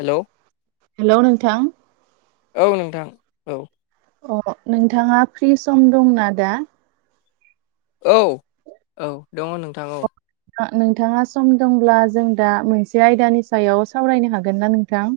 हेल' हेल' नोंथां औ नोंथां औ अ नोंथाङा फ्रि सम दंना दा औ औ दङ नोंथां औ नोंथाङा सम दंब्ला जों दा मोनसे आयदानि सायाव सावरायनो हागोन ना नोंथां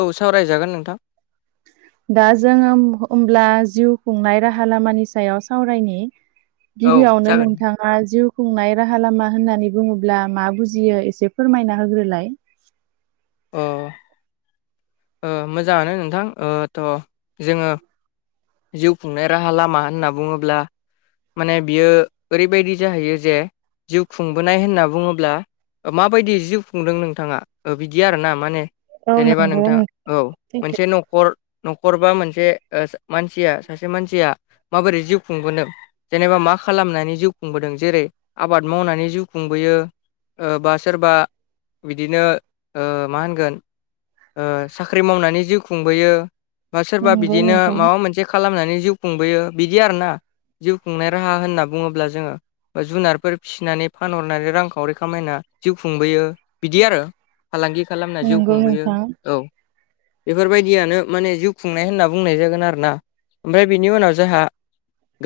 औ सावरायजागोन नोंथां दा जोङो होमब्ला जिउ खुंनाय राहा लामानि सायाव सावरायनि औ गिबियावनो जागोन नोंथां मा जिउ खुंनाय राहा लामा होननानै बुङोब्ला मा बुजियो एसे फोरमायना होग्रोलाय अ ओ मोजाङानो नोंथां ओ थ' जोङो जिउ खुंनाय राहा लामा होनना बुङोब्ला माने बियो ओरैबायदि जाहैयो जे जिउ खुंबोनाय होनना बुङोब्ला माबायदि जिउ खुंदों नोंथाङा बिदि आरोना माने औ जेनेबा नंगौ नोंथां औ सैथो मोनसे नखर न'खरबा मोनसे मानसिया सासे मानसिया माबोरै जिउ खुंबोनो जेनेबा मा खालामनानै जिउ खुंबोदों जेरै आबाद मावनानै जिउ खुंबोयो। बा सोरबा बिदिनो मा होनगोन? ओ साख्रि मावनानै जिउ खुंबोयो बा सोरबा नंगौ बिदिनो नोंथां माबा मोनसे खालामनानै जिउ खुंबोयो बिदि आरो ना जिउ खुंनाय राहा होनना बुङोब्ला जोङो बा जुनारफोर फिसिनानै फानहरनानै रांखावरि खामायना जिउ खुंबोयो बिदि आरो। फालांगि खालामना जिउ नंगौ खुंबोयो नोंथां औ बेफोरबायदियानो माने जिउ खुंनाय होनना बुंनाय जागोन आरोोना ओमफ्राय बिनि उनाव जोंहा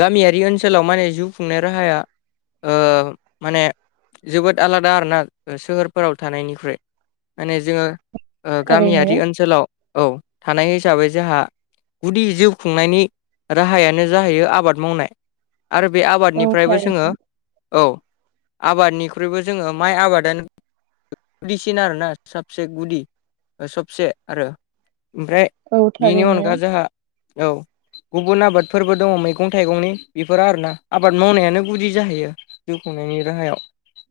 गामियारि ओनसोलाव माने जिउ खुंनाय राहाया माने जोबोद आलादा आरोना सोहोरफोराव थानायनिख्रुइ माने जोङो थारैनो गामियारि ओनसोलाव औ थानाय हिसाबै जोंहा गुदि जिउ खुंनायनि राहायानो जाहै आबाद मावनाय आरो बे औ आबादनिफ्रायबो थारैनो जोङो औ आबादनिख्रुइबो जोङो माइ आबादानो गुदिसिन आरोना सबसे गुदि सबसे आरो ओमफ्राय औ बेनि थारैनो अनगा जोंहा औ गुबुन आबादफोरबो दङ मैगं थाइगंनि बेफोरो आरोना आबाद मावनायानो गुदि जाहैयो। जिउ खुंनायनि राहायाव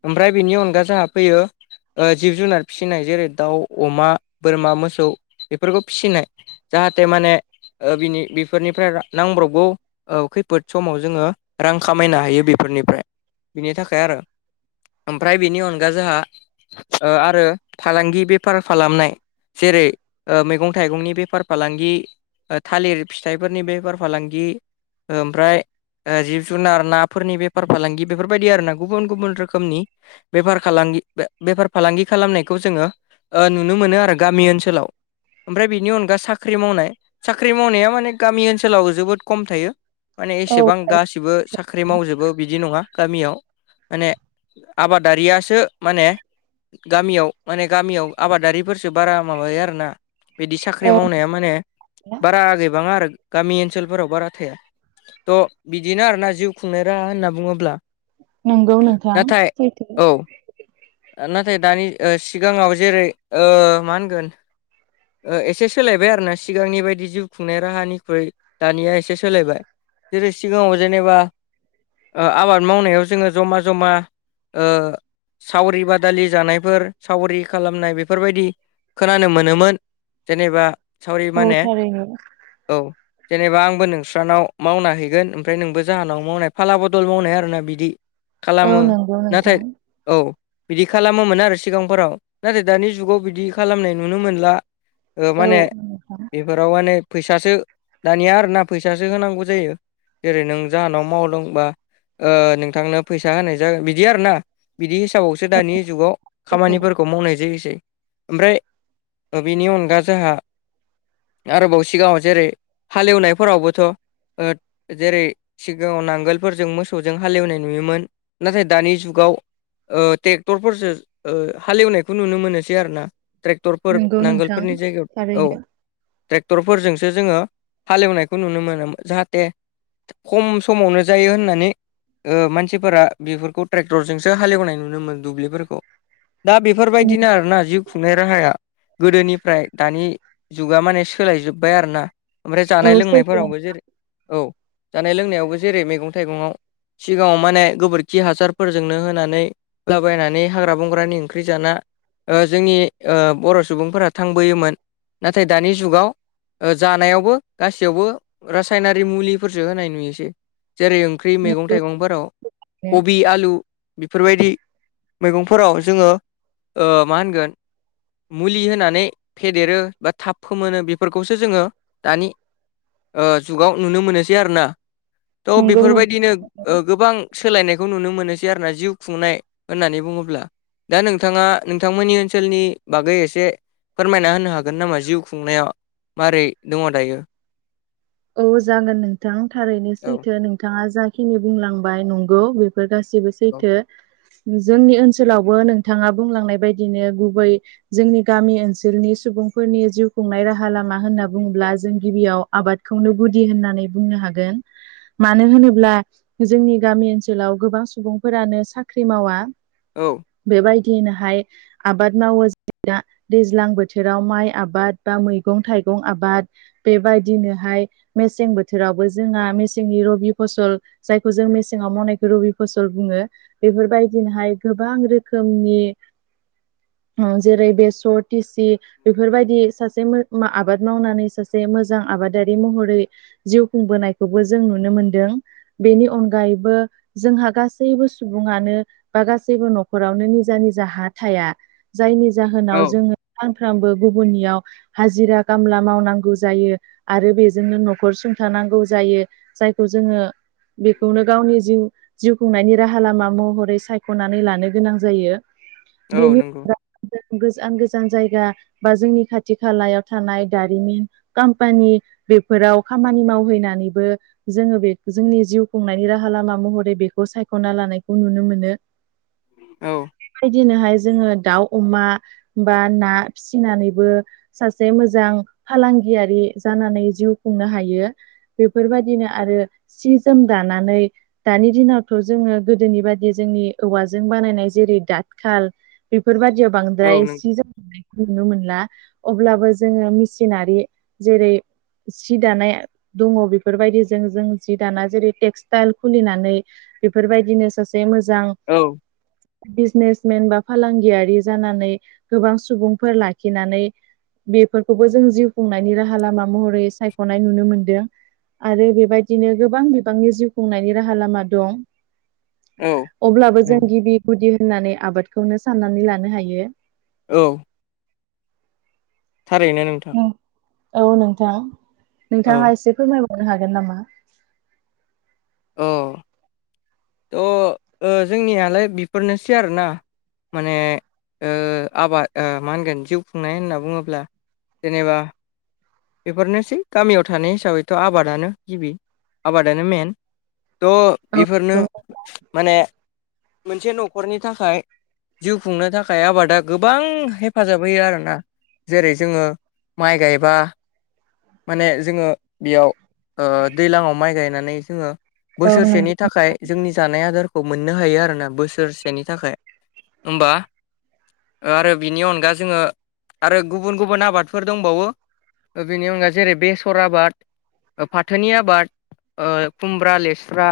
ओमफ्राय बेनि अनगा जोंहा फैयो जिब जुनार फिसिनाय जेरै दाउ अमा बोरमा मोसौ बेफोरखौ फिसिनाय जाहाथे माने बिनि बेफोरनिफ्राय नांब्रबगौ खैफोद समाव जोङो रां खामायनो हायो बेफोरनिफ्राय बिनि थाखाय आरो ओमफ्राय बेनि अनगा जोंहा आरो फालांगि बेफार खालामनाय जेरै मैगं थाइगंनि बेफार फालांगि थालिर फिथाइफोरनि बेफार फालांगि ओमफ्राय जिब जुनार नाफोरनि बेफार फालांगि बेफोरबायदि आर ना गुबुन गुबुन रोखोमनि। बेफार फालांगि बेफार फालांगि खालामनायखौ जोङो नुनो मोनो आरो गामि ओनसोलाव ओमफ्राय बेनि अनगा साख्रि मावनाय साख्रि मावनाया माने गामि ओनसोलाव जोबोद खम थायो माने औ एसेबां थारै गासिबो साख्रि साख्रि मावजोबो बिदि नङा गामियाव माने आबादारियासो माने गामियाव माने गामियाव आबादारिफोरसो बारा माबायो आरोना। बिदि साख्रि औ मावनाया माने बारा आगैबाङा आरो गामि ओनसोलफोराव बारा थाया। थ' बिदिनो आरोना जिउ खुंनाय राहा होनना बुङोब्ला नंगौ नोंथां नाथाय सैथो औ नाथाय दानि सिगाङाव जेरै मा होनगोन? एसे सोलायबाय आरोना सिगांनि बायदि जिउ खुंनाय राहानिख्रुइ दानिया एसे सोलायबाय। जेरै सिगाङाव जेनेबा आबाद मावनायाव जोङो जमा जमा ओ सावरि बादालि जानायफोर सावरि खालामनाय बेफोरबायदि खोनानो मोनोमोन। जेनेबा सावरि औ माने थारैनो औ जेनेबा आंबो नोंस्रानाव मावना हैगोन ओमफ्राय नोंबो जाहोनाव मावनाय फाला बदल मावनाय आरोोना बिदि। औ खालामो नंगौ नाथाय नोंथां औ बिदि खालामोमोन आरो सिगांफोराव नाथाय दानि जुगाव बिदि खालामनाय नुनो मोनला। ओ औ माने नोंथां बेफोराव माने फैसासो दानिया आरोना फैसासो होनांगौ जायो जेरै नों जाहोनाव मावलोंबा नोंथांनो फैसा होनाय जागोन बिदि आरोना बिदि हिसाबावसो दानि जुगाव सैथो खामानिफोरखौ खौ मावनाय जायोसै ओमफ्राय बेनि अनगा जोंहा आरोबाव सिगाङाव जेरै हाले एवनायफोरावबोथ' जेरै सिगाङाव नांगोलफोरजों मोसौजों हाले एवनाय नुयोमोन नाथाय दानि जुगाव ट्रेक्टरफोरसो हालेवनायखौ नुनो मोनोसै आरो ना ट्रेक्टरफोर नंगौ नोंथां नांगोलफोरनि जायगायाव औ थारैनो ट्रेक्टरफोरजोंसो जोङो हालेवनायखौ नुनो मोनो जाहाथे खम समावनो जायो होननानै मानसिफोरा बेफोरखौ ट्रेक्टरजोंसो हालेवनाय नुनो मोनोन दुब्लिफोरखौ दा उम, बेफोरबायदिनो आरोना जिउ खुंनाय राहाया गोदोनिफ्राय दानि जुगा माने सोलाय जोबबाय आरो ना ओमफ्राय औ जानाय सैथो लोंनायफोरावबो जेरै औ जानाय लोंनायावबो जेरै मैगं थाइगयाव सिगाङाव माने गोबोरखि हासारफोरजोंनो होनानै होलाबायनानै हाग्रा बंग्रानि ओंख्रि जाना जोंनि बर' सुबुंफोरा थांबोयोमोन नाथाय दानि जुगाव जानायावबो गासैयावबो रासायनारि मुलिफोरसो होनाय नुयोसै जेरै ओंख्रि मैगं नंगौ थाइगंफोराव थारैनो, कबि आलु बेफोरबायदि मैगंफोराव जोङो मा होनगोन मुलि होनानै फेदेरो बा थाब फोमोनो बेफोरखौसो जोङो दानि जुगाव नुनो मोनोसै आरोना थ' नंगौ नोंथां बेफोरबायदिनो गोबां सोलायनायखौ नुनो मोनोसै आरो ना जिउ खुंनाय होननानै बुङोब्ला दा नोंथाङा नोंथांमोननि ओनसोलनि बागै एसे फोरमायना होनो हा गोन नामा जिउ खुंनायाव माबारै दङ दायो औ जागोन नोंथां थारैनो औ सैथो नोंथाङा जा खिनि बुंलांबाय नंगौ बेफोर गासिबो औ सैथो जोंनि ओनसोलावबो नोंथाङा बुंलांनाय बायदिनो गुबै जोंनि गामि ओनसोलनि सुबुंफोरनि जिउ खुंनाय राहा लामा होनना बुङोब्ला जों गिबियाव आबाद खौनो गुदि होननानै बुंनो हागोन मानो होनोब्ला जोंनि गामि ओनसोलाव गोबां सुबुंफोरानो साख्रि मावा औ बेबायदियैनोहाय आबाद मावो जों दा दैज्लां बोथोराव माइ आबाद बा मैगं थाइगं आबाद बेबायदिनो बेहाय मेसें बोथोरावबो जोंहा मेसेंनि रबि फसल जायखौ जों मेसेङाव मावनायखौ रबि फसल बुङो बेफोरबायदिनोहाय गोबां रोखोमनि जेरै बेसर टिसि बेफोरबायदि सासे आबाद मावनानै सासे मोजां आबादारि महरै जिउ खुंबोनायखौबो जों नुनो मोनदों बेनि अनगायैबो जोंहा गासैबो सुबुङानो बा गासैबो न'खरावनो निजा निजा हा थाया जायनि जाहोनाव औ जोङो सानफ्रामबो गुबुननियाव हाजिरा खामला मावनांगौ जायो आरो बेजोंनो न'खर सुंथानांगौ जायो जायखौ जोङो बेखौनो गावनि जिउ जिउ खुंनायनि राहा लामा महरै सायख'नानै लानो गोनां जायो औ बेनि नंगौ गोजान गोजान जायगा बा जोंनि खाथि खालायाव थानाय दारिमिन कम्पानि बेफोराव खामानि मावहैनानैबो जोङो बे जोंनि जिउ खुंनायनि राहा लामा महरै बेखौ सायख'ना लानायखौ नुनो मोनो [inaudible] औ बेबायदिनोहाय जोङो दाउ अमा बा ना फिसिनानैबो सासे मोजां फालांगियारि जानानै जिउ खुंनो हायो बेफोरबायदिनो आरो सि जोम दानानै दानि दिनावथ' जोङो गोदोनि बादि जोंनि औवाजों बानायनाय जेरै दाथखाल बेफोर बादियाव औ बांद्राय नंगौ सि जोम दानायखौ नुनो मोनला अब्लाबो जोङो मेसिनारि जेरै सि दानाय दङ बेफोरबायदिजों जों जि दाना जेरै टेक्सटाइल खुलिनानै बेफोरबायदिनो सासे मोजां औ बिजनेसमेन बा फालांगियारि जानानै गोबां सुबुंफोर लाखिनानै बेफोरखौबो जों जिउ खुंनायनि राहा लामा महरै सायख'नाय नुनो मोन्दों आरो बेबायदिनो गोबां बिबांनि जिउ खुंनायनि राहा लामा दं औ अब्लाबो जों नंगौ गिबि गुदि होननानै आबादखौनो साननानै लानो हायो औ थारैनो नोंथां औ नोंथां औ नोंथाङा एसे फोरमायबावनो हागोन नामा अ थ' जोंनियालाय बेफोरनोसै आरो ना माने आबाद मा होनगोन जिउ खुंनाय होनना बुङोब्ला जेनेबा बेफोरनोसै गामियाव थानाय हिसाबैथ' आबादानो गिबि आबादानो मेन थ' औ बेफोरनो माने मोनसे न'खरनि थाखाय जिउ खुंनो थाखाय आबादा गोबां हेफाजाब होयो आरोना जेरै जोङो माइ गायबा माने जोङो बेयाव दै्लाङाव माइ गायनानै जोङो बोसोरसेनि थाखाय जोंनि जानाय आदारखौ मोननो हायो आरो ना बोसोरसेनि थाखाय ओमबा आरो बिनि अनगा जोङो आरो गुबुन गुबुन आबादफोर दंबावो बेनि अनगा जेरै बेसर आबाद फाथोनि आबाद खुमब्रा लेस्रा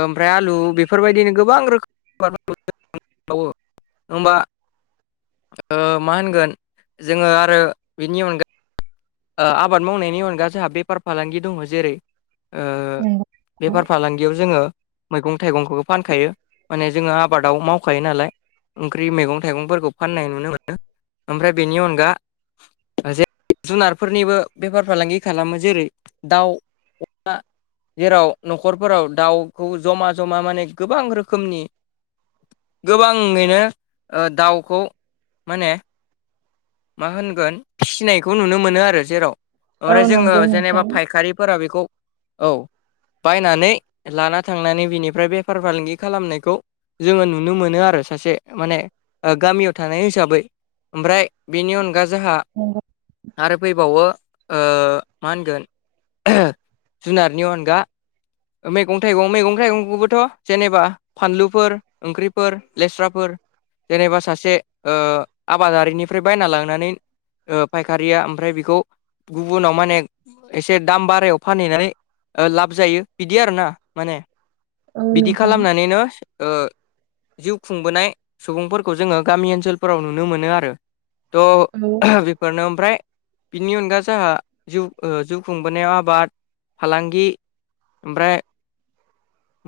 ओमफ्राय आलु बेफोरबायदिनो गोबां रोखोमनि आबादफोरखौ जों मावो होमबा मा होनगोन जोङो आरो बिनि अनगायै आबाद मावनायनि अनगा जोंहा बेफार फालांगि दङ जेरै बेफार नंगौ फालांगियाव जोङो मैगं थाइगंखौबो फानखायो माने जोङो आबादाव मावखायो नालाय ओंख्रि मैगं थाइगंफोरखौ फाननाय नुनो मोनो ओमफ्राय बेनि अनगा जे जुनारफोरनिबो बेफार फालांगि खालामो जेरै दाउ अमा जेराव न'खरफोराव दाउखौ जमा जमा माने गोबां रोखोमनि गोबाङैनो दाउखौ माने मा होनगोन फिसिनाय खौ नुनो मोनो आरो जेराव औ ओमफ्राय जोङो नंगौ नंगौ औ नंगौ नोंथां जेनेबा फायखारिफोरा बेखौ औ बायनानै लाना थांनानै बिनिफ्राय बेफार फालांगि खालामनायखौ जोङो नुनो मोनो आरो सासे माने गामियाव थानाय हिसाबै ओमफ्राय बेनि अनगा जोंहा नोंगो आरो फैबावो मा होनगोन जुनारनि अनगा मैगं थाइगं मैगं थाइगंखौबोथ' जेनेबा फानलुफोर ओंख्रिफोर लेस्राफोर जेनेबा सासे आबादारिनिफ्राय बायना लांनानै फायख खारिया ओमफ्राय बेखौ गुबुनाव माने एसे दाम बारायाव फानहैनानै लाब जायो बिदि आरोना माने औ बिदि नोंथां खालामनानैनो जिउ खुंबोनाय सुबुंफोरखौ जोङो गामि ओनसोलफोराव नुनो मोनो आरो थह हेल' बेफोरनो ओमफ्राय बिनि अनगा जोंहा जिउ जिउ खुंबोनायाव आबाद फालांगि ओमफ्राय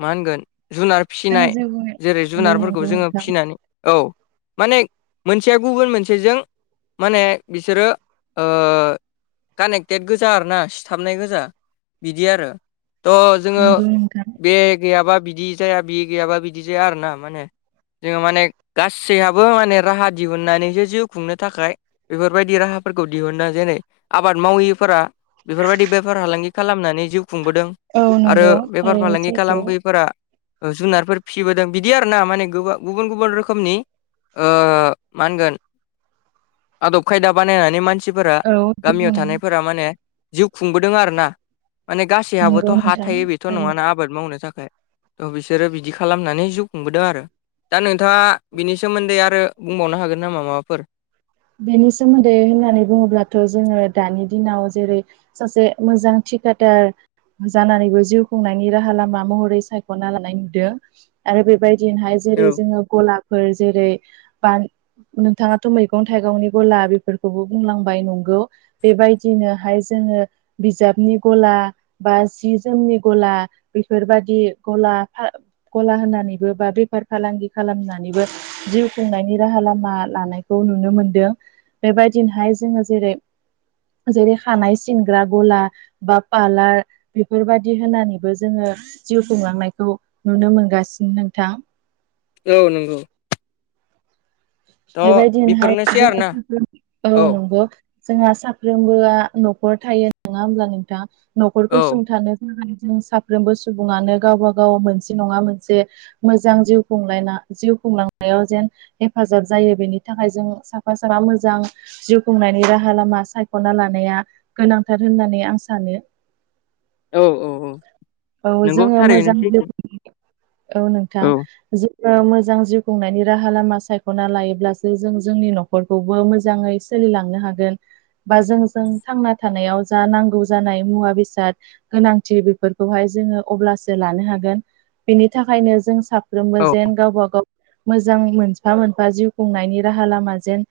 मा होनगोन जुनार फिनाय जिउ खुंनाय जेरै औ नंगौ जुनारफोरखौ जोङो नोंथां फिसिनानै औ माने मोनसेया गुबुन मोनसेजों माने बिसोरो कानेकटेड गोजा आरोना सिथाबनाय गोजा बिदि आरो थह जोङो नंगौ नोंथां बे गैयाबा बिदि जाया बि गैयाबा बिदि जाया आरोना माने जोङो माने गासैयाबो माने राहा दिहुननानैसो जिउ खुंनो थाखाय बेफोरबायदि राहा फोरखौ दिहुनना जेरै आबाद माविफोरा बेफोरबायदि बेफार फालांगि खालामनानै जिउ खुंबोदों औ आरो नंगौ बेफार थारैनो फालांगि सैथो खालाम बैफोरा जुनारफोर फिसिबोदों बिदि आरोना माने गुबुन गुबुन रोखोमनि मा होनगोन आदब खायदा बानायनानै मानसिफोरा औ दे गामियाव बुंनाय थानायफोरा माने जिउ खुंबोदों आरो ना माने गासैहाबोथ' नंगौ हा नोंथां थायो बेथ' थारैनो नङाना आबाद मावनो थाखाय थ' बिसोरो बिदि खालामनानै जिउ खुंबोदों आरो दा नोंथाङा बिनि सोमोन्दै आरो बुंबावनो हागोन नामा माबाफोर बेनि सोमोन्दै होननानै बुङोब्लाथ' जोङो दानि दिनाव जेरै सासे मोजां थिकादार जानानैबो जिउ खुंनायनि राहा लामा महरै सायख'ना लानाय नुदों आरो बेबायदिनोहाय जेरै औ जोङो गलाफोर जेरै ब नोंथाङाथ' मैगं मैगं थाइगंनि गला बेफोरखौबो बुंलांबाय नंगौ बेबायदिनोहाय जोङो बिजाबनि गला बा जि जोमनि गला बेफोरबादि गला गला होनानैबो बा बेफार फालांगि खालामनानैबो जिउ खुंनायनि राहा लामा लानाय खौ नुनो मोनदों बेबायदिनोहाय जोङो जेरै जेरै खानाय सिनग्रा गला बा पारालार बेफोरबायदि होनानैबो जोङो जिउ खुंलांनायखौ नुनो मोनगासिनो नोंथां औ नंगौ थ' बेबायदिनोहाय बेफोरनोसै जों आरोना औ नंगौ जोंहा साफ्रोमबोआ न'खर थायो नङा होमब्ला नोंथाङा न'खरखौ औ सुंथानो जों साफ्रोमबो सुबुङानो गावब गाव मोनसे नङा मोनसे मोजां जिउ खुंलायना जिउ खुंलांनायाव जेन हेफाजाब जायो बेनि थाखाय जों साफा साफा मोजां जिउ खुंनायनि राहा लामा सायख'ना लानाया गोनांथार होननानै आं सानो औ औ औ नोंगौ जोङो थारैनो मोजां सैथो औ नोंथां जोङो मोजां जिउ खुंनायनि राहा लामा सा सायख'ना लायोब्लासो जों जोंनि न'खरखौबो मोजाङै सोलिलांनो हागोन बा जोंजों थांना थानायाव जा नांगौ जानाय मुवा बेसाद गोनांथि बेफोरखौहाय जोङो अब्लासो लानो हागोन बेनि थाखायनो जों साब साफ्रोमबो औ। जेन गावबा गाव मोजां मोनफा मोनफा जिउ खुंनायनि राहा लामा जेन